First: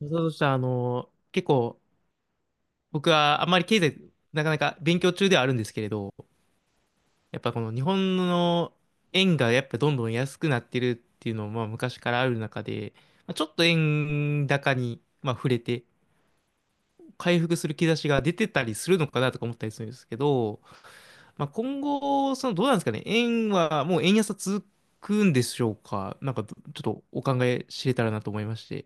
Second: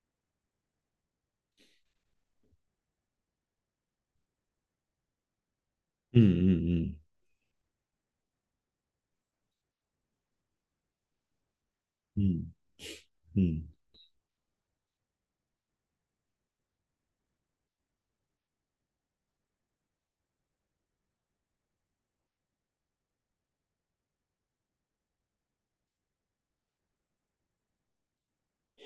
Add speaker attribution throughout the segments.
Speaker 1: そうそうしたら、結構、僕はあんまり経済、なかなか勉強中ではあるんですけれど、
Speaker 2: うんうん
Speaker 1: やっぱこの日本の円がやっぱどんどん安くなってるっていうのも、まあ昔か
Speaker 2: う
Speaker 1: ら
Speaker 2: ん
Speaker 1: ある中で、まあ、
Speaker 2: うんう
Speaker 1: ちょっと
Speaker 2: ん。
Speaker 1: 円高に、まあ、触れて、回復する兆しが出てたりするのかなとか思ったりするんですけど、まあ、今後、どうなんですかね、円はもう円安は続くんでしょうか、なんかちょっとお考え知れたらなと思いまして。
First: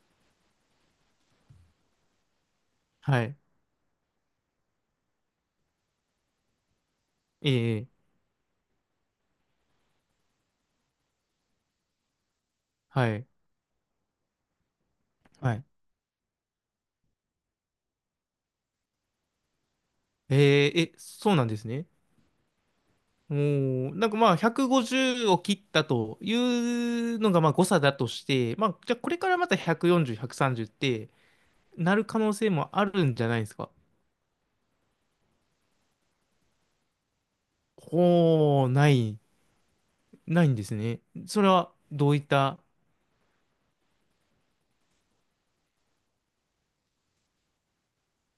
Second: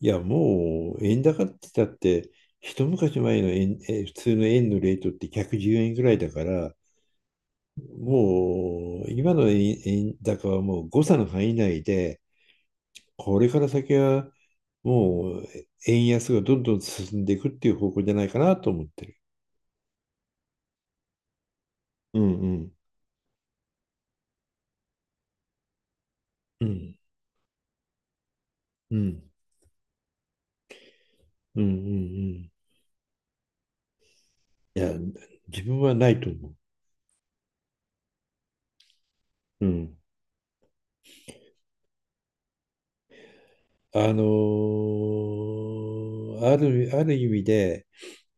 Speaker 2: いや、もう円高って言ったって、一昔
Speaker 1: はい。
Speaker 2: 前の円、普通の円のレートって110円ぐらいだから、
Speaker 1: ええ、
Speaker 2: もう今の円、円高はもう誤差の範囲内で、
Speaker 1: はい。
Speaker 2: これから先はもう
Speaker 1: はい。
Speaker 2: 円安がどんどん進んでいくっていう方向じゃないかなと思ってる。
Speaker 1: えーえ、そうなんですね。
Speaker 2: うんうん
Speaker 1: おー、なんかまあ150を切ったとい
Speaker 2: うん
Speaker 1: うのがまあ誤差だとして、まあじ
Speaker 2: う
Speaker 1: ゃあこれ
Speaker 2: ん
Speaker 1: からまた140、130って
Speaker 2: うんうん
Speaker 1: なる可能
Speaker 2: う
Speaker 1: 性
Speaker 2: ん。
Speaker 1: もあるんじゃないですか。
Speaker 2: いや、自分はないと思う。
Speaker 1: ほー、ない、
Speaker 2: うん。
Speaker 1: ないんですね。それはどういった、
Speaker 2: ある意味で、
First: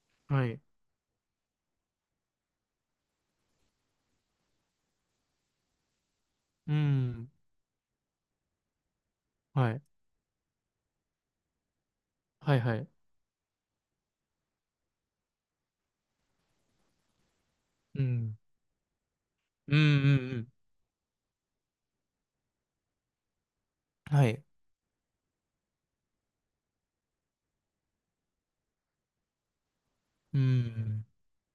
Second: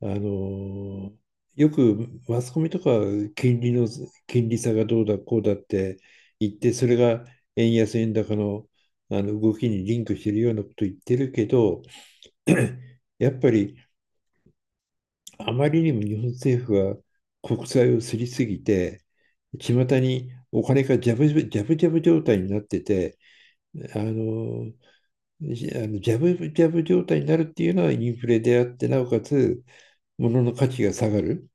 Speaker 2: あ
Speaker 1: はい。
Speaker 2: のよくマスコミとかは金利の金利差がどうだこうだって言って、
Speaker 1: う
Speaker 2: それが
Speaker 1: ん、
Speaker 2: 円安円高の、動き
Speaker 1: はい、
Speaker 2: にリンクしてるようなこと言ってるけど、
Speaker 1: はい、はい。
Speaker 2: やっぱりあまりにも日本政府は国債を
Speaker 1: う
Speaker 2: すり
Speaker 1: ん、
Speaker 2: すぎて、巷
Speaker 1: うん、
Speaker 2: に
Speaker 1: うん、
Speaker 2: お金がジャブジャブジャブジャブ状態になってて、あ
Speaker 1: うん、はい。
Speaker 2: のじあのジャブジャブ状態になるっていうのはインフレであって、なおかつ
Speaker 1: う
Speaker 2: 物の価値が
Speaker 1: ん、
Speaker 2: 下がる。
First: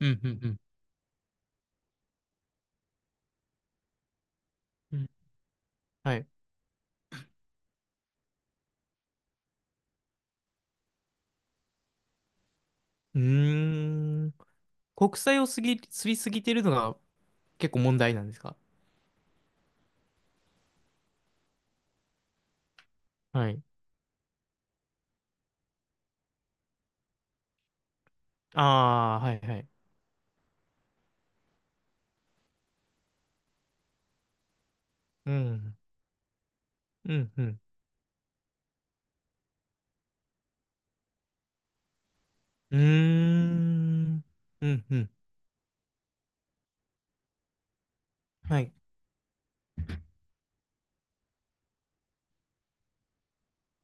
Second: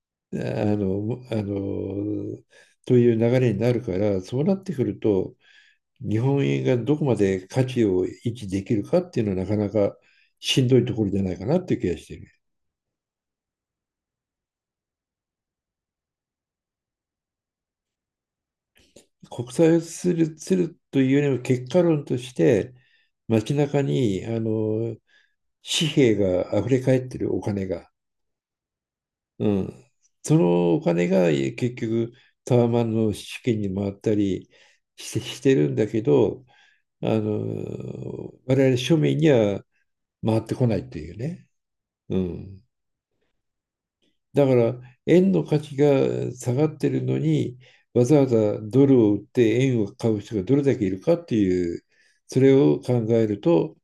Speaker 1: うん、う
Speaker 2: あ
Speaker 1: ん、うん、
Speaker 2: の、あの、という流れになるから、そうなってく
Speaker 1: う
Speaker 2: る
Speaker 1: ん
Speaker 2: と、
Speaker 1: は
Speaker 2: 日
Speaker 1: い。
Speaker 2: 本円がどこまで価値を維持できるかっていうのはなかなかしんどいところじゃないかなっていう気がしている。
Speaker 1: うーん、国債を過ぎすぎてるのが結構問題なんですか。
Speaker 2: 国際をするというよりも結果論として、
Speaker 1: は
Speaker 2: 街
Speaker 1: い
Speaker 2: 中に、紙幣が溢れ返ってる、お金が。
Speaker 1: ああ、はい
Speaker 2: う
Speaker 1: はい。
Speaker 2: ん。そのお金が結局タワマンの資金に回ったり
Speaker 1: う
Speaker 2: してるん
Speaker 1: ん。
Speaker 2: だけど、
Speaker 1: うん、うん。
Speaker 2: 我々庶民には回ってこないっていうね。うん。
Speaker 1: うーん。
Speaker 2: だか
Speaker 1: う
Speaker 2: ら、
Speaker 1: ん、うん。
Speaker 2: 円の価値が下がってるのに、わざわざ
Speaker 1: はい。
Speaker 2: ドルを売って円を買う人がどれだけいるかっていう、それを考えると、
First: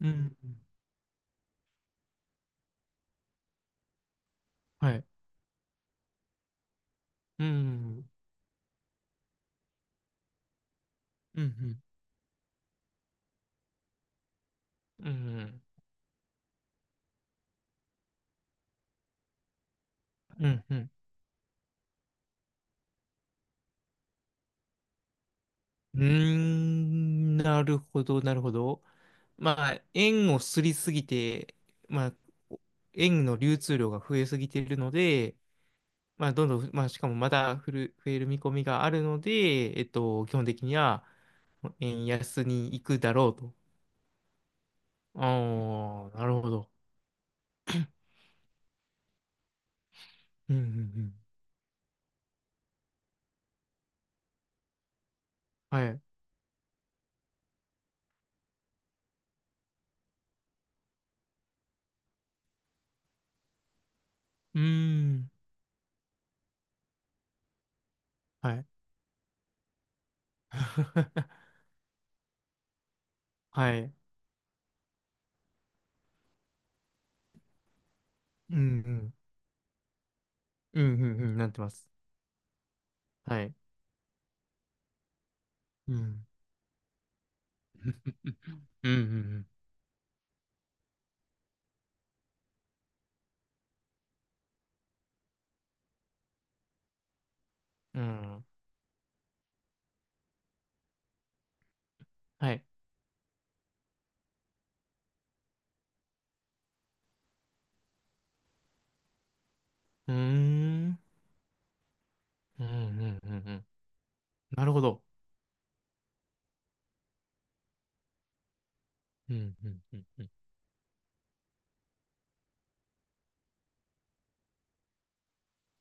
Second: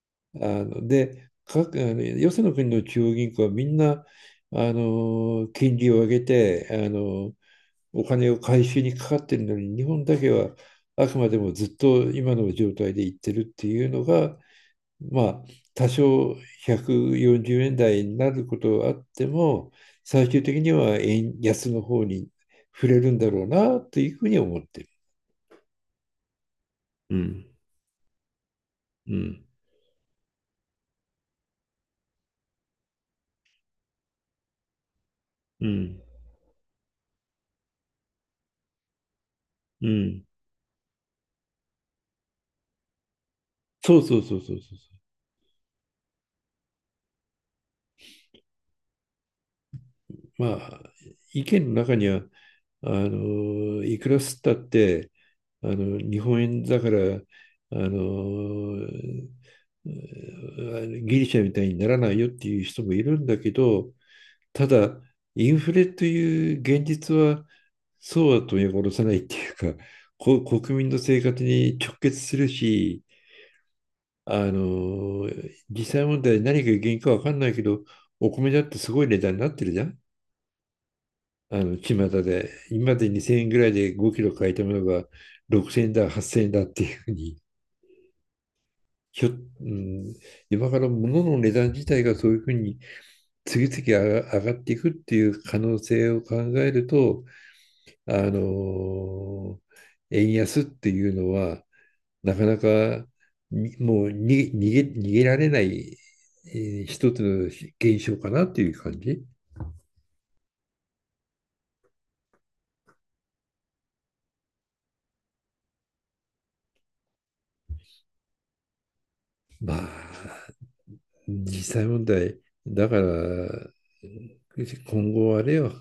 Speaker 1: うん。
Speaker 2: あの、で、各、あの、よその国の中央銀行はみんな、
Speaker 1: はい。
Speaker 2: 金利を上げて、
Speaker 1: う
Speaker 2: お
Speaker 1: ん。
Speaker 2: 金を回収にかかってるのに、日本だけはあくまで
Speaker 1: うん、う
Speaker 2: もずっ
Speaker 1: ん。
Speaker 2: と今の状態でいってるっていうのが、
Speaker 1: う
Speaker 2: まあ、
Speaker 1: ん。
Speaker 2: 多少140円台になることはあっても、最終
Speaker 1: う
Speaker 2: 的
Speaker 1: ん、
Speaker 2: に
Speaker 1: うん。
Speaker 2: は円安の方に触れるんだろうなというふうに思ってる。
Speaker 1: うー
Speaker 2: う
Speaker 1: ん
Speaker 2: ん、
Speaker 1: なるほど、なるほど。
Speaker 2: うん、
Speaker 1: まあ、円をすりすぎて、まあ、円の流通量が増えすぎているので、
Speaker 2: うん、
Speaker 1: まあ、どんどん、まあ、しかもまだ増える見込みがあるので、
Speaker 2: うん。
Speaker 1: 基本的には円安に行くだろうと。
Speaker 2: そうそうそうそうそうそ
Speaker 1: ああ、なるほど。
Speaker 2: う。ま
Speaker 1: うんうんう
Speaker 2: あ、
Speaker 1: ん。
Speaker 2: 意見の中には、いくら吸ったって、
Speaker 1: はい。う
Speaker 2: 日本円だから、あの、うんギリシャみたいにならないよっていう人もいるんだけど、
Speaker 1: ー
Speaker 2: ただ、
Speaker 1: ん。
Speaker 2: インフレという現実はそうは
Speaker 1: はい。
Speaker 2: 取り戻さないっていうか、国民の生 活に直結するし、
Speaker 1: はい。
Speaker 2: あの、実際問題何が原因かわかんないけど、お米
Speaker 1: うん
Speaker 2: だ
Speaker 1: う
Speaker 2: ってすごい
Speaker 1: ん。
Speaker 2: 値段になってるじゃん。
Speaker 1: うんうんうん。なってます。
Speaker 2: 巷で。今まで2000
Speaker 1: は
Speaker 2: 円
Speaker 1: い。
Speaker 2: ぐらいで5キロ買えたものが6000円
Speaker 1: う
Speaker 2: だ、
Speaker 1: ん。
Speaker 2: 8000円だっていうふうに。
Speaker 1: うんう
Speaker 2: ひょ、う
Speaker 1: ん
Speaker 2: ん、今から物の値段自体がそういうふうに次々上がっていくっていう可能性を考えると、
Speaker 1: うん。う
Speaker 2: あ
Speaker 1: ん
Speaker 2: の、円安っていうのは、なか
Speaker 1: は
Speaker 2: な
Speaker 1: い。
Speaker 2: かにもうに逃げられない、一つの現象かなっていう感じ。
Speaker 1: うーん。うんうんうんうん。なるほど。うんう
Speaker 2: ま
Speaker 1: ん
Speaker 2: あ、
Speaker 1: うんうん。
Speaker 2: 実際問題、だから、今後あれよ、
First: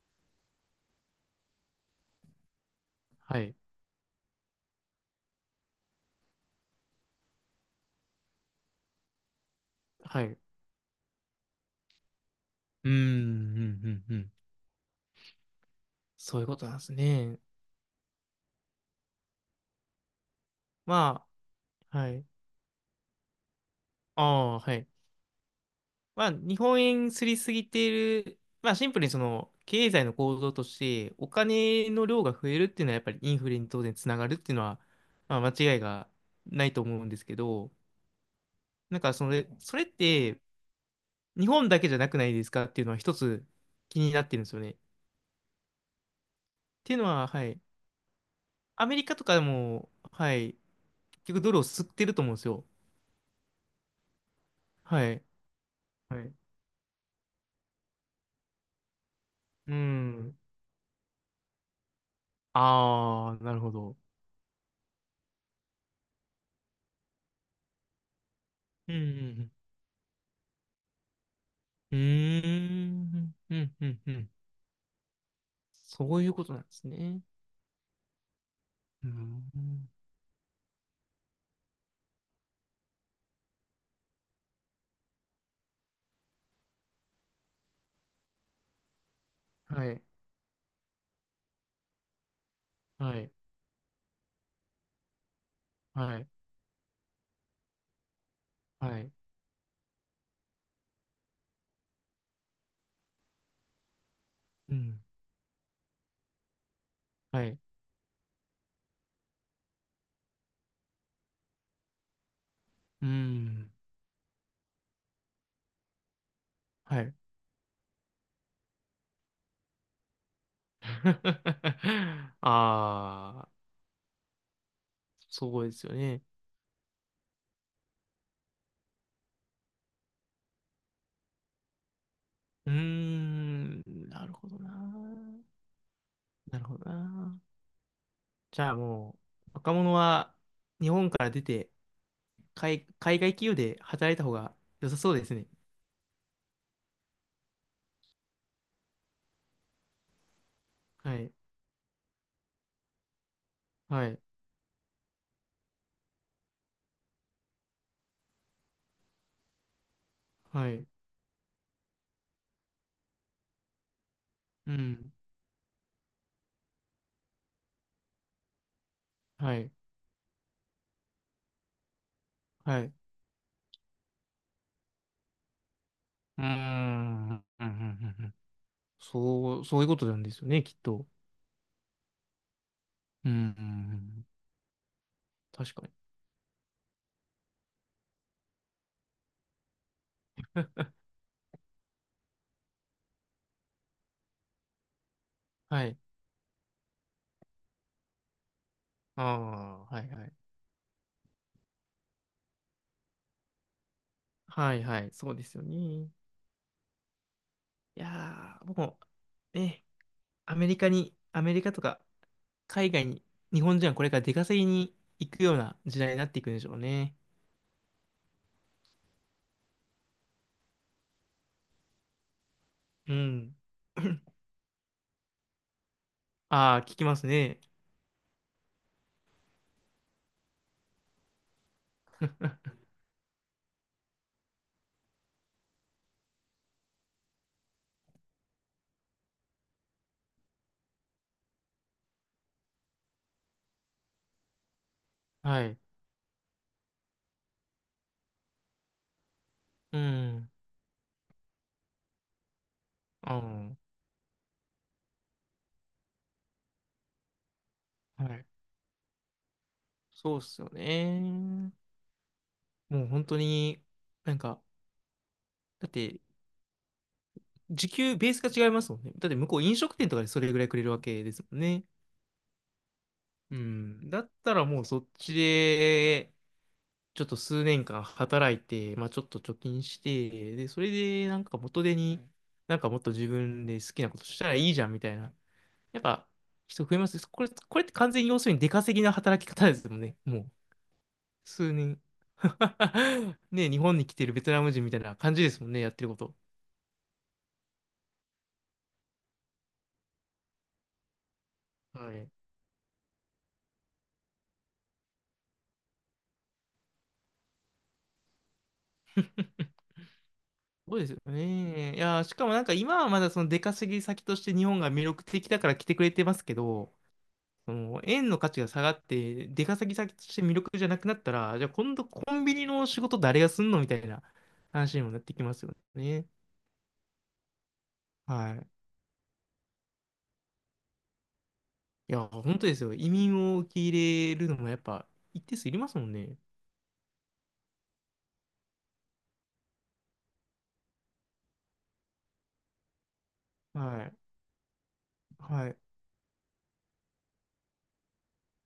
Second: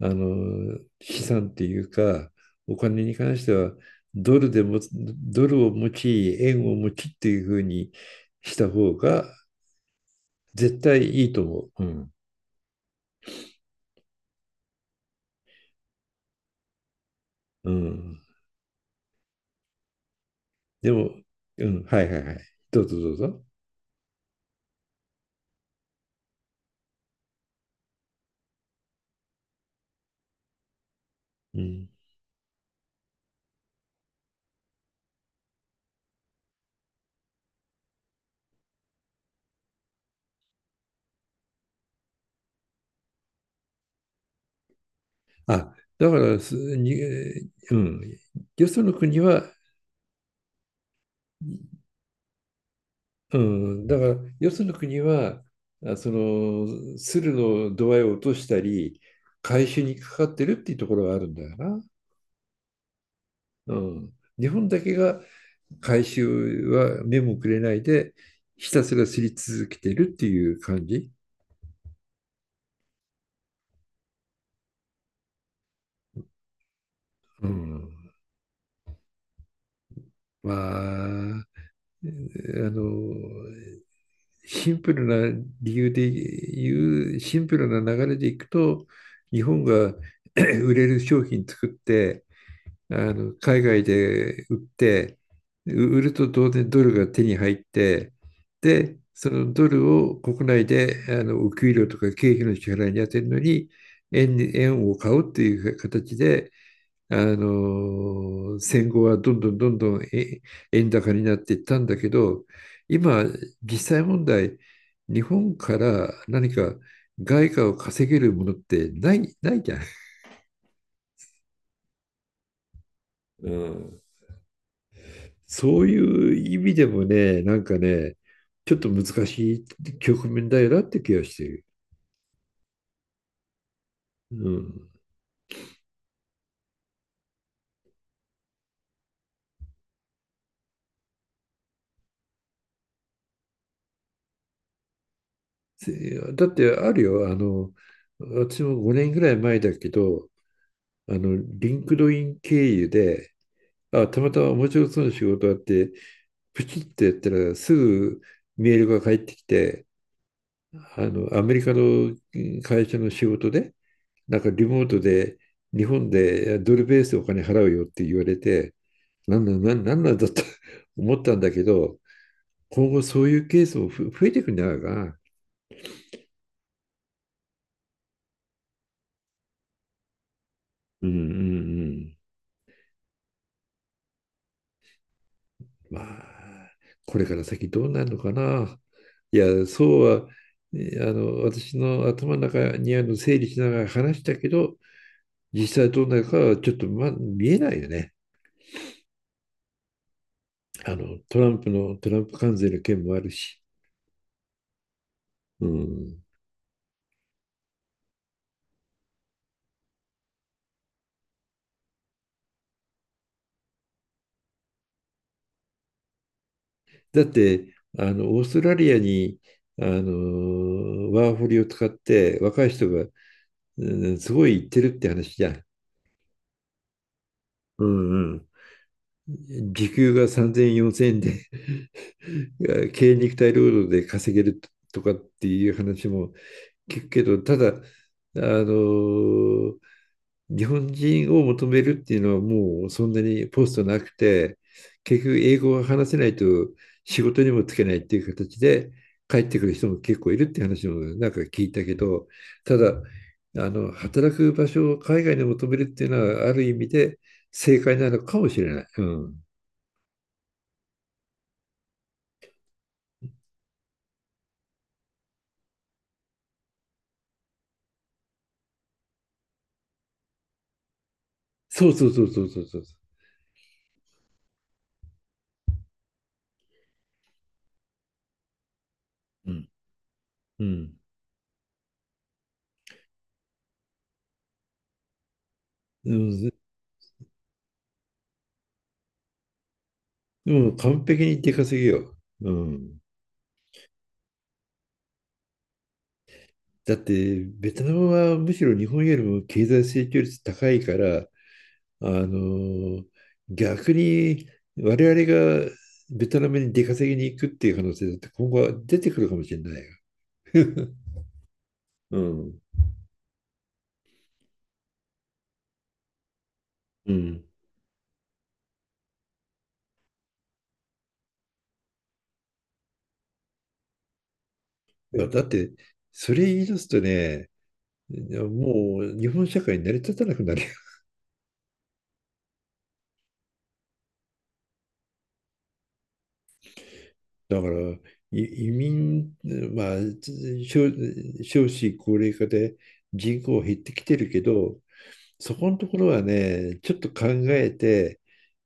Speaker 2: 資産っていうか、お金に関
Speaker 1: は
Speaker 2: して
Speaker 1: い。
Speaker 2: は、ドルを持ち、円を持ちっていうふうにした方が
Speaker 1: はい。
Speaker 2: 絶対いいと思う。うん。
Speaker 1: うん。うんうんうんうん。そういうことなんですね。
Speaker 2: うん。でも、
Speaker 1: ま
Speaker 2: うん、
Speaker 1: あ、
Speaker 2: は
Speaker 1: は
Speaker 2: いはい
Speaker 1: い。
Speaker 2: はい。どうぞどうぞ。
Speaker 1: ああ、はい。まあ、日本円すりすぎている、まあ、シンプルにその経済の構造として、お
Speaker 2: うん。
Speaker 1: 金の量が増えるっていうのは、やっぱりインフレに当然つながるっていうのは、まあ、間違いがないと思うんですけど、なんかそれって、日本だけじゃなくないですかっていうのは、一つ気になってるんですよね。っ
Speaker 2: あ、だからす、
Speaker 1: ていう
Speaker 2: に、
Speaker 1: のは、はい、
Speaker 2: うん、よそ
Speaker 1: ア
Speaker 2: の
Speaker 1: メリカ
Speaker 2: 国
Speaker 1: とかで
Speaker 2: は、
Speaker 1: も、はい、結局ドルを吸ってると思うんですよ。
Speaker 2: うん、だから、よその国
Speaker 1: はい。
Speaker 2: は、
Speaker 1: はい。
Speaker 2: 鶴の度合いを落としたり、回
Speaker 1: う
Speaker 2: 収にかかっ
Speaker 1: ん。
Speaker 2: てるっていうところはあるんだよな。
Speaker 1: ああ、なるほ
Speaker 2: う
Speaker 1: ど。
Speaker 2: ん。日本だけが回収は目もくれないで、ひた
Speaker 1: う
Speaker 2: す
Speaker 1: んう
Speaker 2: らすり
Speaker 1: ん
Speaker 2: 続けてるっていう感じ。
Speaker 1: うん。うーん。うんうんうん。そういうことなんですね。
Speaker 2: うん。
Speaker 1: うん。
Speaker 2: まあ、の、シンプルシンプルな流れでいくと、日本
Speaker 1: は
Speaker 2: が
Speaker 1: い。
Speaker 2: 売れる商品作って、
Speaker 1: はい。
Speaker 2: 海外で売って、売る
Speaker 1: は
Speaker 2: と
Speaker 1: い。
Speaker 2: 当然ドルが手に入って、
Speaker 1: は
Speaker 2: で、
Speaker 1: い。
Speaker 2: そのドルを国内でお給料とか経費の支払いに充てるのに、
Speaker 1: う
Speaker 2: 円を
Speaker 1: ん。
Speaker 2: 買うっていう形で、
Speaker 1: はい。
Speaker 2: 戦後はどんどんどんどん円高になっていったんだけど、
Speaker 1: う
Speaker 2: 今、
Speaker 1: ん。
Speaker 2: 実際問題、日本から何か
Speaker 1: はい。
Speaker 2: 外貨を稼げるものってないじゃん。
Speaker 1: ああ、
Speaker 2: うん。
Speaker 1: そうで
Speaker 2: そ
Speaker 1: す
Speaker 2: う
Speaker 1: よね。
Speaker 2: いう意味でもね、なんかね、ちょっと難しい局面だよなって気がしてる。
Speaker 1: うーん、なるほ
Speaker 2: う
Speaker 1: どな。
Speaker 2: ん。
Speaker 1: なるほどな。じゃあもう、若者は日本から出て、海外企業で働いた方が良さそうですね。
Speaker 2: だってあるよ、私も5年ぐらい前だけど、
Speaker 1: はい。
Speaker 2: リンクドイン経由で、
Speaker 1: は
Speaker 2: あ、
Speaker 1: い。
Speaker 2: たまたま面白そうな仕事あって、プチッとやったらすぐメールが返ってきて、
Speaker 1: はい。
Speaker 2: アメリカの会社の仕事で、なんかリ
Speaker 1: う
Speaker 2: モート
Speaker 1: ん。
Speaker 2: で日本でドルベースでお金払うよって言われて、
Speaker 1: はい。
Speaker 2: なんだと 思ったんだけど、
Speaker 1: はい。
Speaker 2: 今
Speaker 1: う
Speaker 2: 後そういうケースも増えてくんじゃないかな。
Speaker 1: ーん。うん。うん。うん。そう、そういうことなんですよね、きっ
Speaker 2: う
Speaker 1: と。
Speaker 2: んうんうん。
Speaker 1: うん、うんうん確か
Speaker 2: ま
Speaker 1: に。
Speaker 2: あ、これから先どうなるのかな。いや、そうは、あの、私の頭の中にある整理しながら話したけど、実
Speaker 1: は
Speaker 2: 際
Speaker 1: い。
Speaker 2: どうなるかはちょっと、ま、見えないよね。
Speaker 1: ああ、はいはい。
Speaker 2: トランプ関税の件もあるし。
Speaker 1: はいはい、そうですよ
Speaker 2: う
Speaker 1: ね。い
Speaker 2: ん、
Speaker 1: やー、僕もう、ね、アメリカとか海外に、日本人はこれから出稼ぎに行くような時代になっていくんでしょうね。
Speaker 2: だって、オーストラリアに、ワーホリを使って若い人が、
Speaker 1: うん。
Speaker 2: うんすごい行ってるって話じゃん。
Speaker 1: ああ、聞きますね。
Speaker 2: うんうん。時給が3000円、4000円で 軽肉体労働で稼げるとかっていう話も聞くけど、ただ、あの、日本人を求めるっていうのはもうそんなにポストなくて、結局英
Speaker 1: は
Speaker 2: 語
Speaker 1: い。
Speaker 2: が話せないと仕事にもつけないっていう形で帰ってくる人も
Speaker 1: う
Speaker 2: 結構いるっ
Speaker 1: ん。
Speaker 2: て話もなんか聞いたけど、ただ、
Speaker 1: あ
Speaker 2: 働く場所を海外に求めるっていうのはある意味で正解なの
Speaker 1: あ、は
Speaker 2: か
Speaker 1: い。
Speaker 2: もしれない。うん。
Speaker 1: そうっすよね。もう本当に、なんか、だって、時給、ベースが違いますもんね。だって向こう飲食店とかでそれぐらいくれるわけですもんね。
Speaker 2: そうそうそうそうそうそう。
Speaker 1: うん。だったらもうそっちで、ちょっと数年間働いて、まあちょっと
Speaker 2: う
Speaker 1: 貯
Speaker 2: ん。
Speaker 1: 金して、
Speaker 2: う
Speaker 1: で、それ
Speaker 2: ん。
Speaker 1: でなんか元手に、なんかもっと自分で好きなことしたらいいじゃんみたいな。やっ
Speaker 2: う
Speaker 1: ぱ
Speaker 2: ん。
Speaker 1: 人増えます。これって完全に要するに出稼ぎな働き方ですもんね。もう、
Speaker 2: でも完璧に出
Speaker 1: 数
Speaker 2: 稼ぎ
Speaker 1: 年。
Speaker 2: よ。うん。
Speaker 1: ね、日本に来てるベトナム人みたいな感じですもんね、やってること。
Speaker 2: だって、ベトナムはむしろ日本よりも経済成長率高いから、あ
Speaker 1: はい。
Speaker 2: のー逆に我々がベトナムに出稼ぎに行くっていう可能性だって今後は出てくるかもしれないよ。
Speaker 1: ごいですよね。い
Speaker 2: う
Speaker 1: やー、しかも
Speaker 2: ん。
Speaker 1: なんか今はまだその出稼ぎ先として日本が魅力的だから来てくれてますけど、
Speaker 2: うん。
Speaker 1: その円の価値が下がって、出稼ぎ先として魅力じゃなくなったら、じゃあ今度コンビニの仕事誰がすんのみたいな話にもな
Speaker 2: い
Speaker 1: っ
Speaker 2: や
Speaker 1: てき
Speaker 2: だっ
Speaker 1: ますよ
Speaker 2: て、
Speaker 1: ね。
Speaker 2: それ言い出すとね、
Speaker 1: はい。
Speaker 2: もう日本社会に成り立たなくなる。
Speaker 1: いやー、本当ですよ。移民を受け入れるのもやっぱ一定数いりますもんね。
Speaker 2: だから、移民、まあ、少少子高齢化で人口減ってき
Speaker 1: は
Speaker 2: て
Speaker 1: い。
Speaker 2: るけど、そ
Speaker 1: は
Speaker 2: こ
Speaker 1: い。
Speaker 2: のところはね、ちょっと考えて、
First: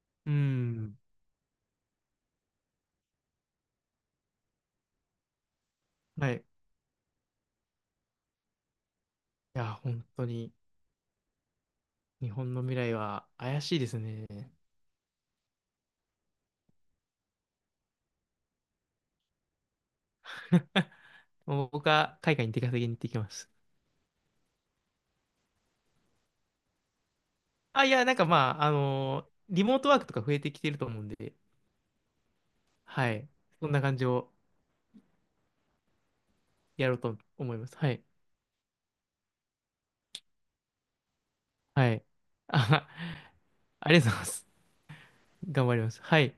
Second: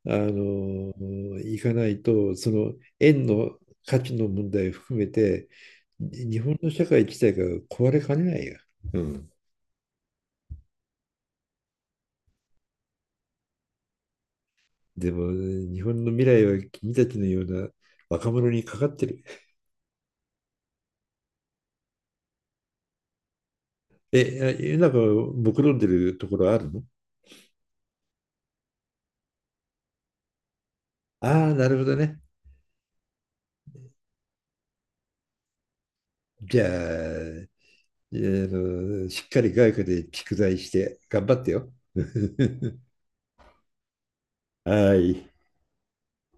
Speaker 2: あ
Speaker 1: う
Speaker 2: の、
Speaker 1: ん。
Speaker 2: いかないと、その円の価値の問題を含めて、
Speaker 1: はい。
Speaker 2: 日
Speaker 1: い
Speaker 2: 本の社会自体が壊れかねないよ。うん。
Speaker 1: やー、本当に日本の未来は怪しいですね。
Speaker 2: でも、日本の未来は君たちのような若者にかかってる。
Speaker 1: もう僕は海外に出稼ぎに行ってきます。
Speaker 2: え、なんか、目論んでるところあるの？
Speaker 1: あ、いや、なんかまあ、リモートワークとか増えてきてると思うんで、
Speaker 2: ああー、なるほどね。
Speaker 1: はい。そんな感じを
Speaker 2: じゃあ、
Speaker 1: やろうと思います。はい。
Speaker 2: しっかり外科で蓄財して頑張ってよ。
Speaker 1: はい。あ、ありがとうございます。
Speaker 2: はい。
Speaker 1: 頑張ります。はい。